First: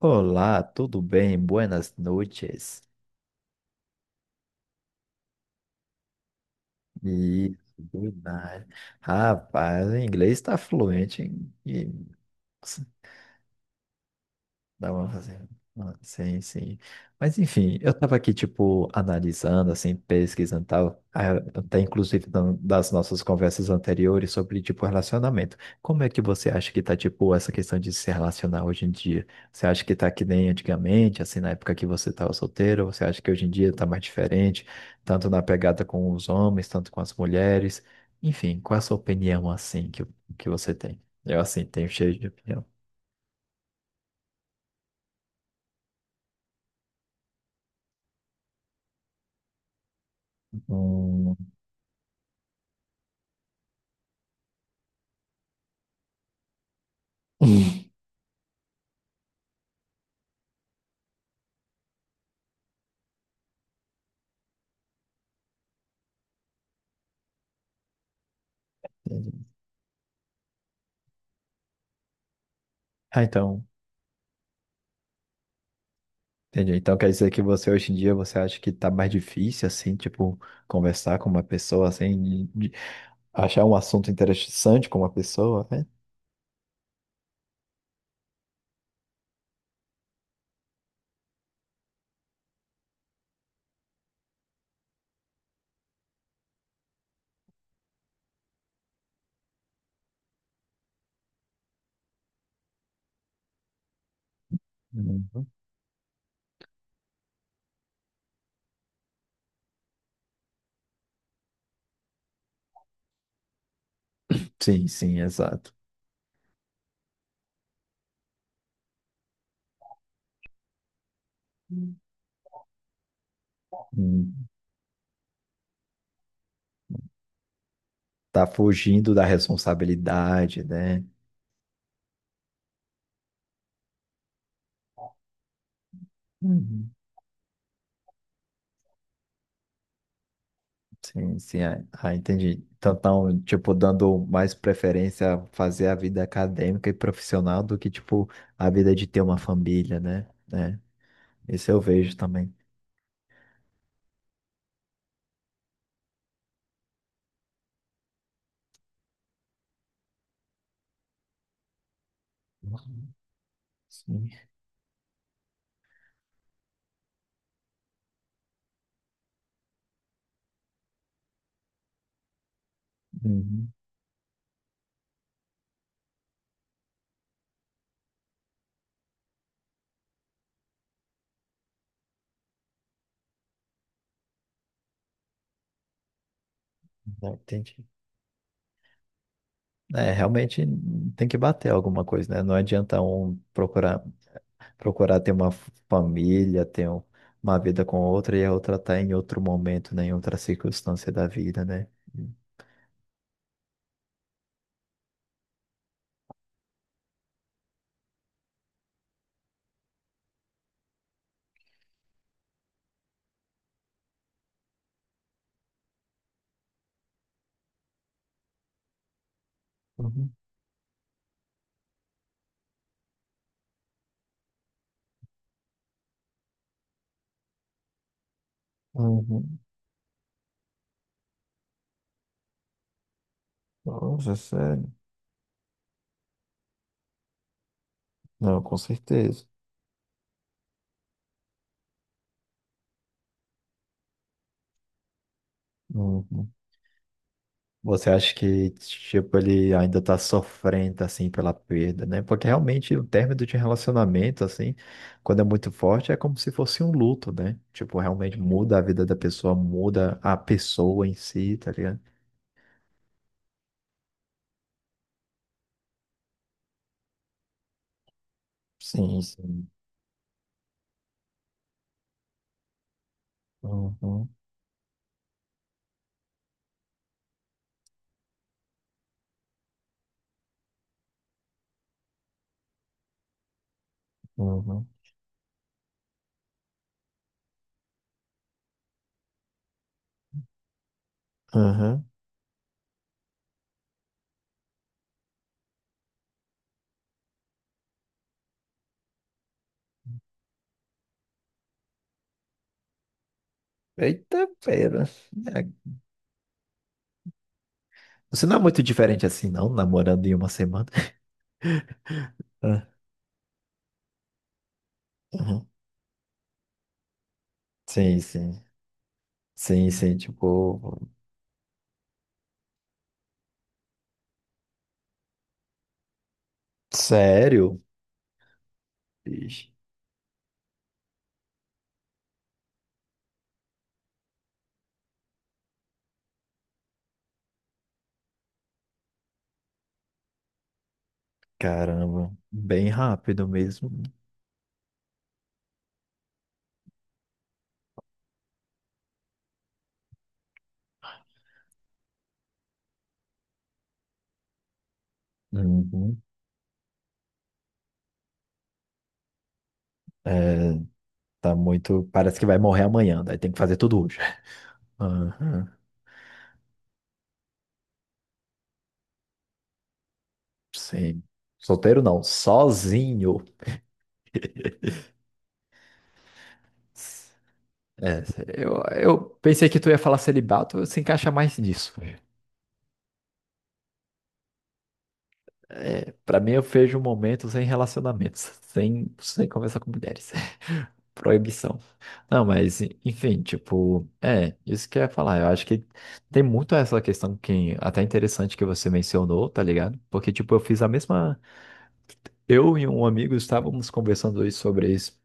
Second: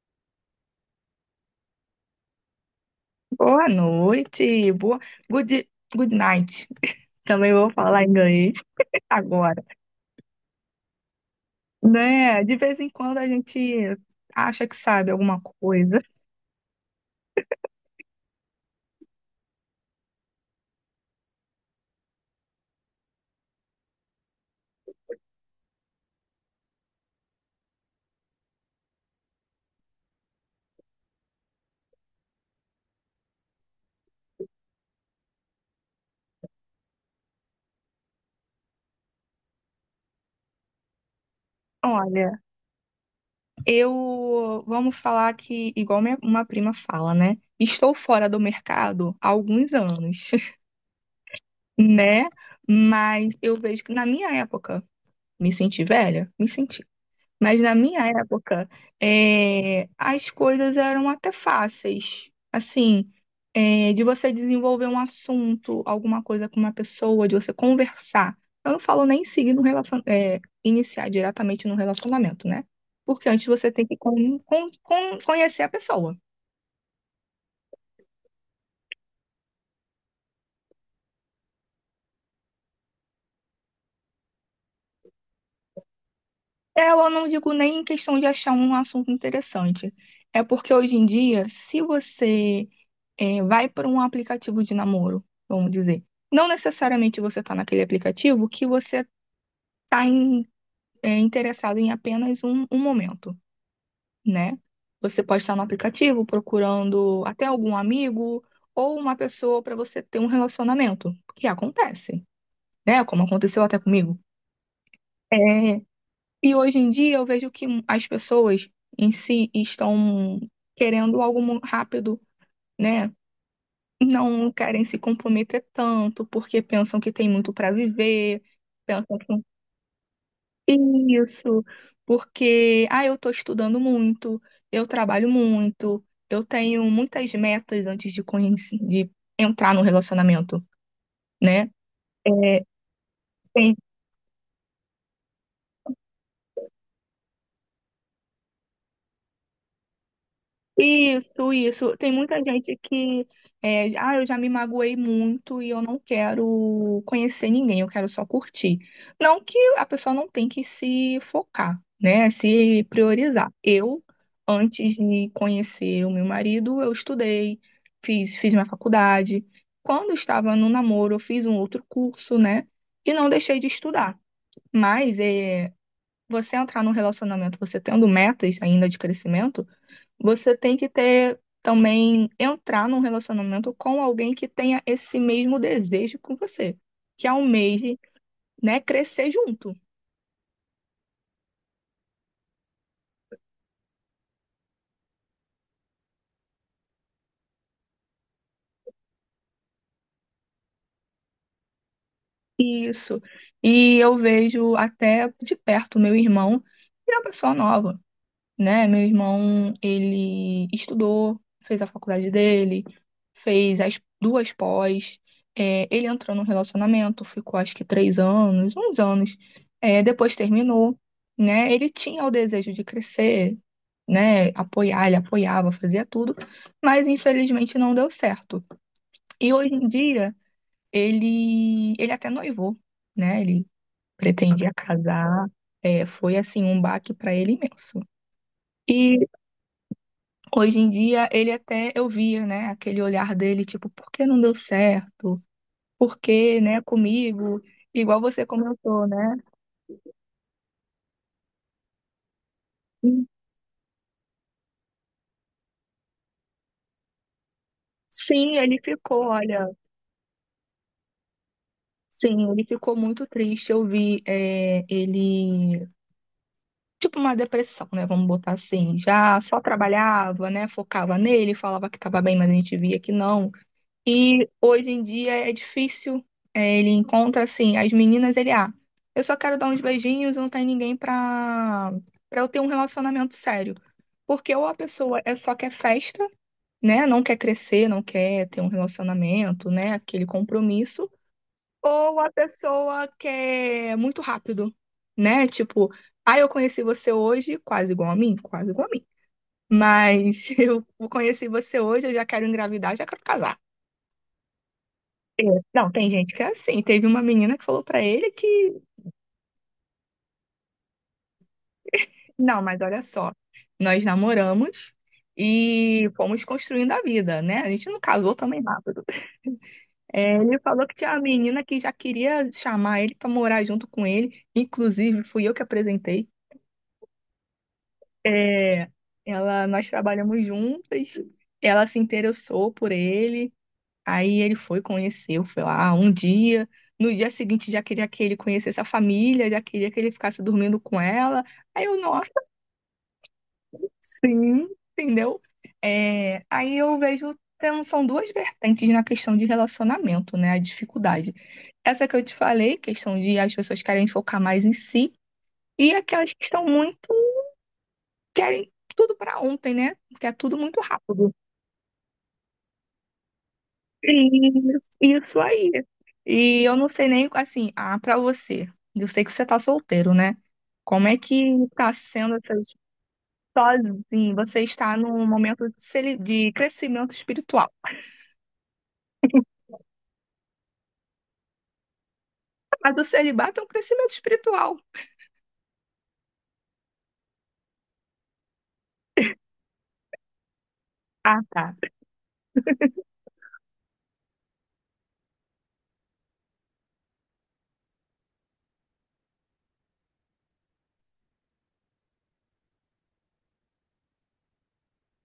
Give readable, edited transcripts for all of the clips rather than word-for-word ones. Olá, tudo bem? Buenas noites. Boa noite, boa good, good night. Também E vou falar boa inglês noite. agora, Rapaz, o inglês está fluente né? De vez em quando a gente acha que Dá pra sabe fazer. alguma Ah, coisa. Sim, sim. Mas enfim, eu tava aqui, tipo, analisando, assim, pesquisando e tal, até inclusive das nossas conversas anteriores sobre, tipo, relacionamento. Como é que você acha que tá, tipo, essa questão de se relacionar hoje em dia? Você acha que tá que nem antigamente, assim, na época que você tava solteiro? Ou você acha que hoje em dia tá mais diferente, tanto na pegada com os homens, tanto com as mulheres? Enfim, qual é a sua opinião, assim, que você tem? Eu, assim, tenho cheio de Olha, opinião. eu vamos falar que igual minha, uma prima fala, né? Estou fora do mercado há alguns anos, Hum. né? Mas eu vejo que na minha época, me senti velha, me senti. Mas na minha época, as coisas eram até fáceis. Assim, de você desenvolver um assunto, alguma coisa com uma pessoa, de você conversar. Eu não falo nem seguir no relacion... iniciar diretamente no relacionamento, né? Ah, Porque antes então, você tem que conhecer a pessoa. entendi. Então quer dizer que você hoje em dia você acha que tá mais difícil assim, tipo, conversar com uma pessoa assim, de achar um assunto interessante com uma pessoa, né? Eu não digo nem em questão de achar um assunto interessante. É porque hoje em dia, se você vai para um aplicativo de namoro, vamos dizer. Não necessariamente você está naquele aplicativo que você está interessado em apenas um momento, né? Você pode Uhum. estar no aplicativo procurando até algum amigo ou uma pessoa para você ter um relacionamento, que acontece, né? Como aconteceu até comigo. Sim, sim, exato. É, e hoje em dia eu vejo que as pessoas em si estão querendo algo Hum. rápido, né? Hum. Não querem se comprometer tanto, porque pensam que tem muito para viver, Tá pensam fugindo da que responsabilidade, né? isso, porque ah, eu estou estudando muito, eu trabalho muito, eu Uhum. tenho muitas metas antes de conhecer, de entrar no relacionamento, Sim, sim, né? Entendi. É, Então, tão, tipo, tem. dando mais preferência a fazer a vida acadêmica e profissional do que, tipo, a vida de ter uma família, né? É, Isso, isso eu isso. Tem vejo muita também. gente que, ah, eu já me magoei muito e eu não quero conhecer ninguém, eu quero só curtir. Não que a pessoa não tem que se focar, né? Se Uhum. priorizar. Eu, Sim. antes de conhecer o meu marido, eu estudei, fiz minha faculdade. Quando eu estava no namoro, eu fiz um outro curso, né? E não deixei de Uhum. estudar. Mas é, você entrar num relacionamento, você tendo metas ainda de crescimento, você tem que ter também entrar num relacionamento com alguém que tenha esse mesmo desejo com você, que Não, entendi. almeje, né, crescer junto. É, realmente tem que bater alguma coisa, né? Não adianta um procurar, procurar ter uma família, uma vida com outra e a outra tá em outro momento, né? Em outra circunstância da vida, né? Isso. E eu vejo até de perto meu irmão, que é uma pessoa nova, né? Meu irmão, ele estudou, fez a faculdade dele, fez as duas pós, ele entrou num relacionamento, ficou acho que três anos, uns anos, é, Uhum. depois terminou, né? Ele tinha o desejo de crescer, né? Apoiar, ele apoiava, fazia tudo, mas infelizmente não deu certo. E Uhum. hoje em dia, ele até noivou, né? Ele Nossa, pretendia sério. casar, é, foi assim um baque para ele imenso. Não, com E certeza. hoje em dia, ele até eu via, né, aquele olhar dele, tipo, por que não deu certo? Por Uhum. que, né, comigo? Você Igual acha você que, comentou, né? tipo, ele ainda tá sofrendo, assim, pela perda, né? Porque realmente o término de relacionamento, assim, quando é muito forte, é como se fosse um luto, né? Tipo, realmente Sim, muda ele a vida da ficou, pessoa, olha, muda a pessoa em si, tá ligado? sim, ele ficou muito triste. Eu vi, é, ele, tipo, uma depressão, né? Vamos botar assim. Sim, Já só sim. trabalhava, né? Focava nele, falava que tava bem, mas a gente via que não. Uhum, E hoje em dia é difícil. É, ele encontra assim, as meninas, ele, ah, eu só quero dar uns beijinhos, não tem ninguém pra, pra eu ter um relacionamento sério. Porque ou a uhum. pessoa é só quer festa, né? Não quer crescer, não quer ter um relacionamento, né? Aquele compromisso. Aham. Ou a pessoa quer muito rápido, né? Tipo, ah, eu conheci você hoje, quase igual a mim, quase igual a mim. Mas eu conheci você hoje, eu já quero engravidar, já quero casar. Eita, pera. É, É. não, tem gente que é assim. Teve uma menina que falou pra ele Você não é que, muito diferente assim, não, namorando em uma semana. não, mas olha só, nós namoramos Ah, uhum. e fomos construindo a vida, né? A gente não Sim, casou também sim. rápido. Sim, sim, É, ele falou que tipo, tinha uma menina que já queria chamar ele pra morar junto com ele, inclusive fui eu que apresentei. sério? É, Ixi. ela, nós trabalhamos juntas, ela se interessou por ele. Aí ele foi, conheceu, foi lá um dia. No dia seguinte já queria que ele conhecesse a família, já queria que ele ficasse dormindo com ela. Aí eu, nossa, Caramba, bem rápido mesmo. sim, entendeu? É, aí eu vejo, são duas vertentes na questão de relacionamento, né? A dificuldade. Essa que eu te falei, questão de as pessoas querem focar mais em si, e Uhum. aquelas que estão muito, querem tudo para ontem, né? Quer tudo muito rápido. Tá muito. Parece que vai morrer amanhã, daí tem que fazer tudo hoje. Isso Aham. aí. E eu não sei nem, assim, ah, pra você, eu sei que você tá solteiro, né? Como é Sim. que tá Solteiro não, sendo essas sozinho. sozinho? Você está num momento de de crescimento espiritual. É, eu pensei que tu ia falar celibato, se encaixa mais nisso. Mas o celibato é um crescimento espiritual. É, para mim, eu vejo um momento sem relacionamentos, sem conversar com mulheres. Ah, tá. Proibição. Não, mas, enfim, tipo, é, isso que eu ia falar. Eu acho que tem muito essa questão que até interessante que você mencionou, tá ligado? Porque, tipo, eu fiz a mesma. Eu e um amigo estávamos conversando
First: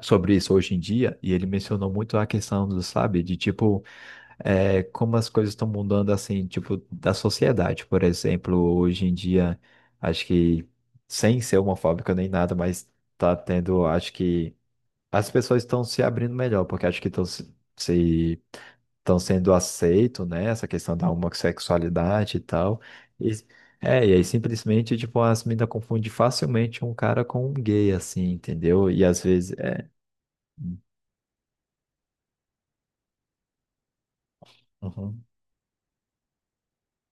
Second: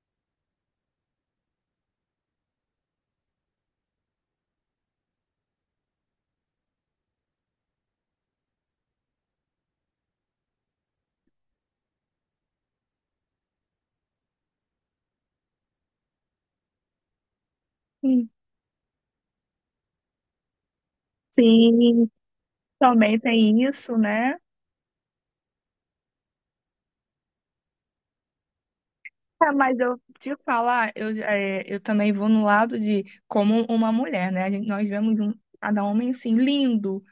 sobre isso hoje em dia, e ele mencionou muito a questão do, sabe, de tipo como as coisas estão mudando, assim, tipo, da sociedade, por exemplo, hoje em dia, acho que, sem ser homofóbica nem nada, mas tá tendo, acho que, as pessoas estão se abrindo melhor, porque acho que estão se, Sim, se, estão sendo aceito, né, essa questão da sim, homossexualidade e tal, também e, tem isso, é, e aí né? simplesmente, tipo, as meninas confundem facilmente um cara com um gay, assim, entendeu? E às Ah, vezes, mas é... eu te falar, eu, é, eu também vou no lado de como uma mulher, né? A gente- nós vemos Uhum. um, cada homem assim, lindo,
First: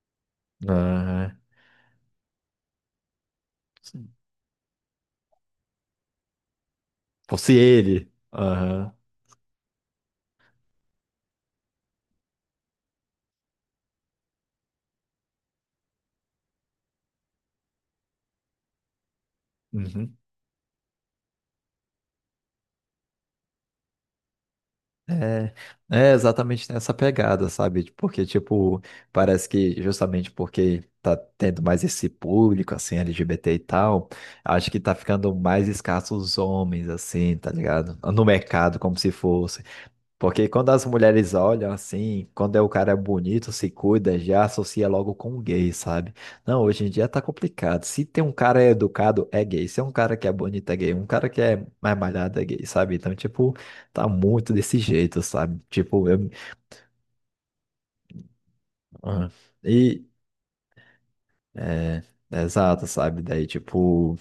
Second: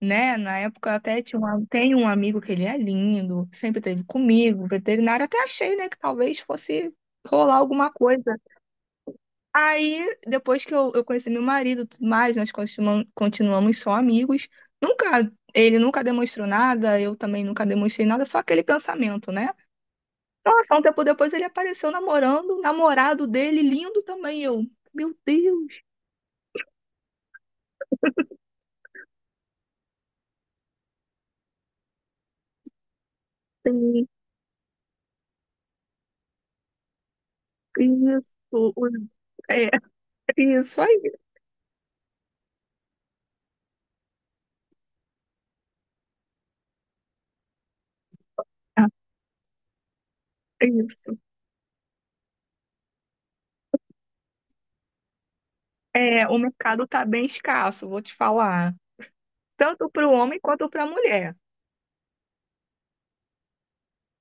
né? Na época eu até Aham. tinha um, tem um amigo que ele é lindo, sempre teve comigo, veterinário, até achei, né, que talvez fosse Fosse rolar alguma ele. coisa. Aham. Aí, depois que eu conheci meu marido, e tudo mais, continuamos só amigos. Nunca, ele nunca demonstrou nada, eu também nunca demonstrei nada, só aquele pensamento, né? Uhum. Nossa, um tempo depois ele apareceu namorando, o namorado dele, lindo também. Eu, meu É, Deus, é exatamente nessa pegada, sabe? Porque, tipo, parece que justamente porque tá tendo mais esse público, assim, LGBT e tem tal, acho que tá ficando mais escasso os homens, assim, tá ligado? No isso, mercado, os- como se fosse. é Porque quando isso as aí, mulheres olham assim, quando é o cara bonito, se cuida, já associa logo com gay, sabe? Não, hoje em dia tá complicado. Se tem um cara educado, é gay. Se é um cara que é é bonito, é gay. Um isso. cara que é mais malhado, é gay, sabe? Então, tipo, tá muito desse jeito, sabe? Tipo, É, eu. o mercado está bem escasso, vou te falar. Ah. Tanto E, para o homem quanto para a mulher. é, exato, sabe? Daí, tipo,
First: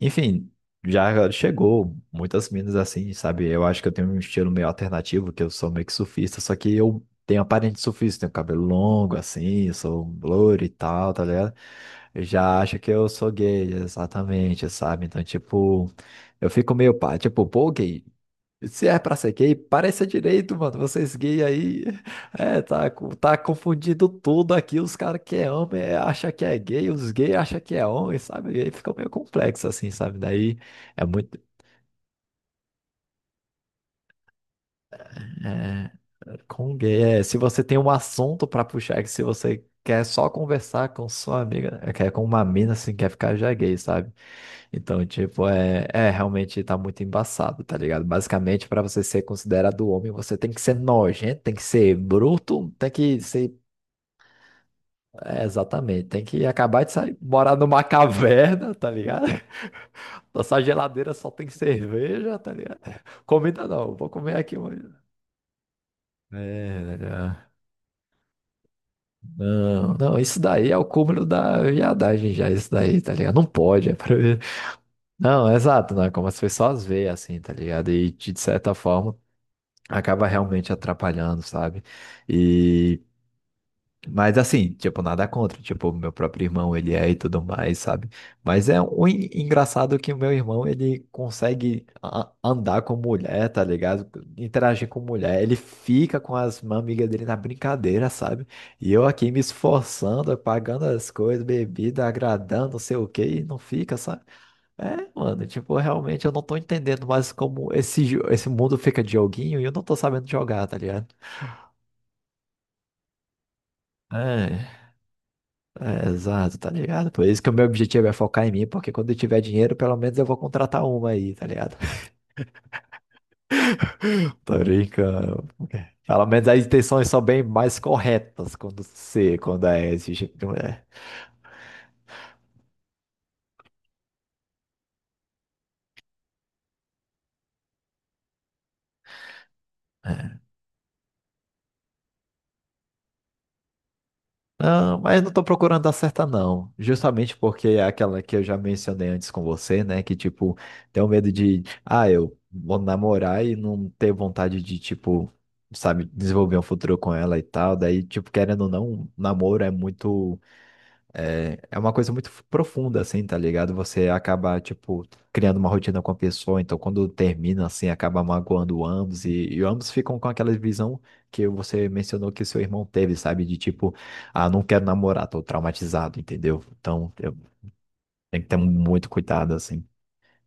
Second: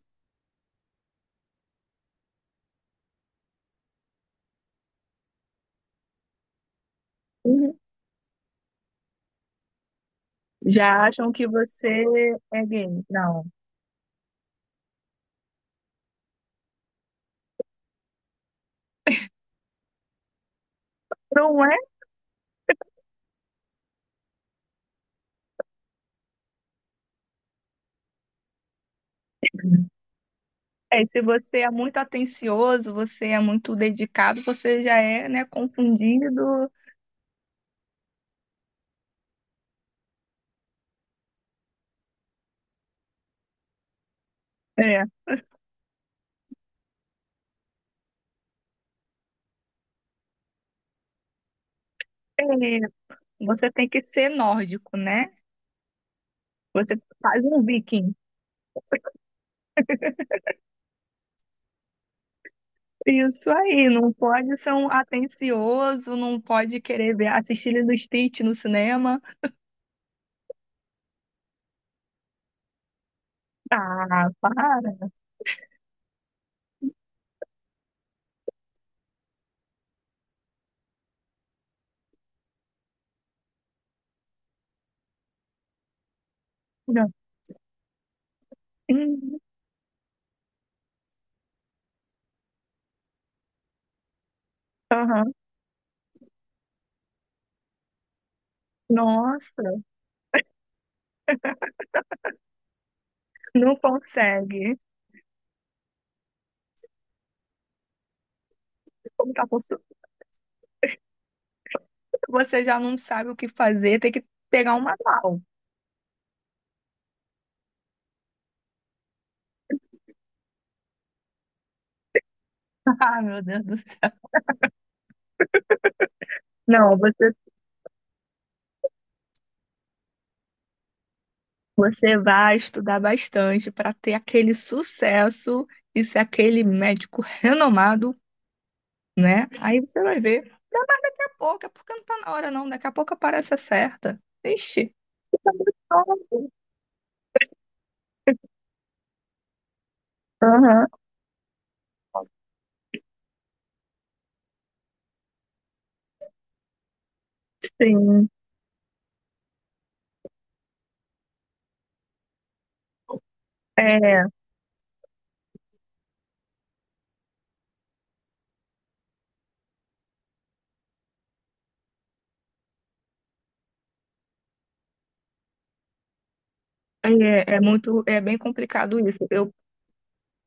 enfim, já chegou muitas minas assim, sabe? Eu acho que eu tenho um estilo meio alternativo, que eu sou meio que surfista, só que eu tenho aparência Uhum. de surfista, tenho cabelo longo assim, sou loiro e Já tal, tá acham que ligado? você Eu já é acho gay. que eu sou Não. gay, exatamente, sabe? Então, tipo, eu fico meio pá, tipo, pô, gay. Se é pra ser gay, pareça direito, mano. Vocês gay Não é? aí, tá confundindo tudo aqui. Os caras que é homem acha que é gay, os gays acham que é homem, sabe? E aí fica meio complexo assim, sabe? Daí é É, se muito você é muito atencioso, você é muito dedicado, você já é, né, é, confundido. com gay. É, se você tem um assunto pra puxar, é que se você quer só conversar com sua amiga, é, quer com uma mina assim, quer ficar já gay, sabe? É. Então, tipo, é realmente tá muito embaçado, tá ligado? Basicamente, pra você ser considerado homem, você tem que ser nojento, tem que ser É, bruto, tem que ser você tem que ser nórdico, né? É, exatamente. Tem que acabar de Você sair, faz morar um numa viking. caverna, tá ligado? Nossa geladeira só tem cerveja, tá ligado? Isso Comida aí, não, vou não comer pode aqui ser hoje. um atencioso, não pode É, querer ver, né? assistir Lilo e Stitch no cinema. Não, isso daí é o cúmulo da viadagem já, isso daí, tá ligado? Não pode, é pra... Ah, para. Não, é exato, né? Como as pessoas veem, assim, tá ligado? E de certa forma acaba realmente atrapalhando, sabe? E mas assim, tipo, nada contra. Tipo, meu próprio irmão, ele é Não. e tudo mais, sabe? Mas é um Uhum. engraçado que o meu irmão, ele consegue andar com mulher, tá ligado? Interagir com Aham. mulher. Ele fica com as amigas dele na brincadeira, sabe? E eu aqui me Nossa, esforçando, pagando as coisas, bebida, agradando, não sei o quê, e não não fica, sabe? consegue. É, mano, tipo, realmente eu não tô entendendo mais como esse mundo fica de Como tá joguinho e eu possu- não tô sabendo jogar, tá ligado? Você já não sabe o que fazer, tem que pegar É, um manual. é, exato, tá ligado? Por isso que o meu objetivo é focar em mim, porque quando eu tiver dinheiro, pelo menos eu vou contratar uma aí, tá ligado? Ah, meu Deus do céu. Tô brincando. Pelo menos as Não, intenções são bem mais corretas quando você, quando é esse tipo, é. você vai estudar bastante para ter aquele sucesso e ser aquele médico renomado, né? Aí você vai ver. Daqui a pouco, é porque não tá na hora, não. Daqui a pouco aparece a certa. Ixi. Não, mas não tô procurando dar certa, não. Justamente porque é aquela que eu já mencionei antes com você, né? Que, tipo, Aham, tenho medo de, ah, eu vou namorar e não ter vontade de, tipo, sabe, desenvolver um futuro com ela e tal. Daí, sim. tipo, querendo ou não, namoro é muito. É, é uma coisa muito profunda, assim, tá ligado? Você É, acaba, tipo, criando uma rotina com a pessoa, então quando termina, assim, acaba magoando ambos, e ambos ficam com aquela visão que você mencionou que seu irmão teve, sabe? De tipo, ah, não quero namorar, tô traumatizado, entendeu? Então, eu é muito, é bem tenho que ter complicado muito isso. Eu cuidado, assim.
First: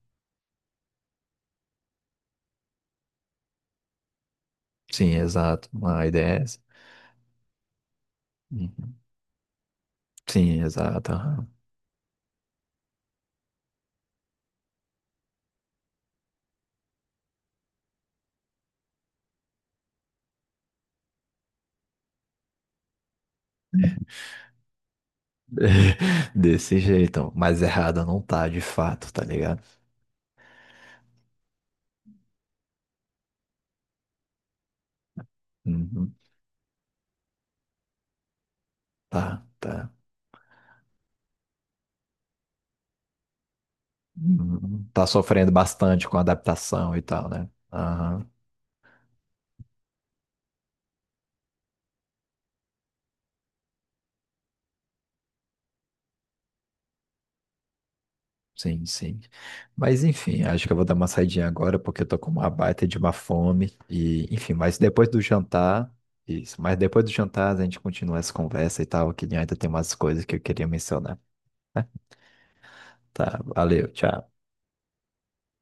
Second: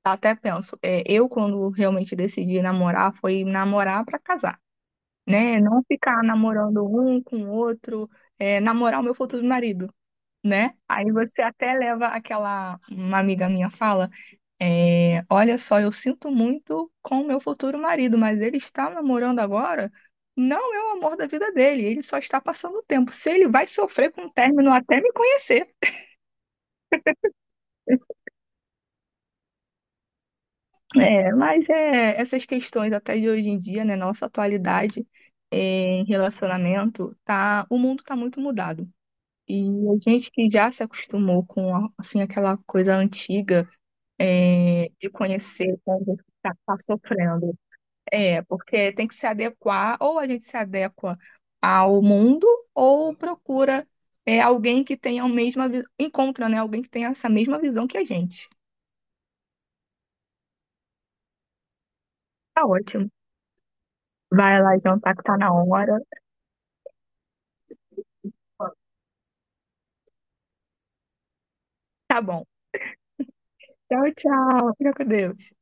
até penso, é, eu quando realmente decidi namorar foi namorar pra casar, Sim, né? exato. Não Uma ficar ideia é essa. namorando um com o outro, é, Uhum. namorar o meu futuro marido, Sim, né? exato. Aí você Aham. até leva aquela, uma amiga minha fala, é, olha só, eu sinto muito com o meu futuro marido, mas ele está namorando agora, não é o amor da vida dele, ele só está passando o tempo. Se ele vai sofrer com o término até me conhecer. Desse jeito, mas errada não tá, de fato, tá ligado? É, mas é, essas questões até de hoje em dia, né, nossa atualidade é, em Uhum. relacionamento, tá, o mundo tá muito mudado. Tá, E tá. a gente que já se acostumou com assim aquela coisa antiga Uhum. é, Tá de sofrendo conhecer bastante com quando a tá, tá adaptação e tal, né? sofrendo. Aham, É, porque tem que se adequar, ou a gente se adequa ao mundo, ou procura é, alguém que tenha a mesma, encontra, né, alguém que tenha essa mesma visão que a gente. sim, sim. Mas enfim, acho que eu vou dar uma saidinha agora porque eu tô com uma Tá baita de ótimo. uma fome. E, enfim, Vai mas lá depois jantar do que tá na jantar, hora. isso, mas depois do jantar a gente continua essa conversa e tal, que ainda tem umas coisas que eu queria mencionar. Né? Tá bom. Tá, valeu, Tchau, tchau. tchau. Fica com Deus.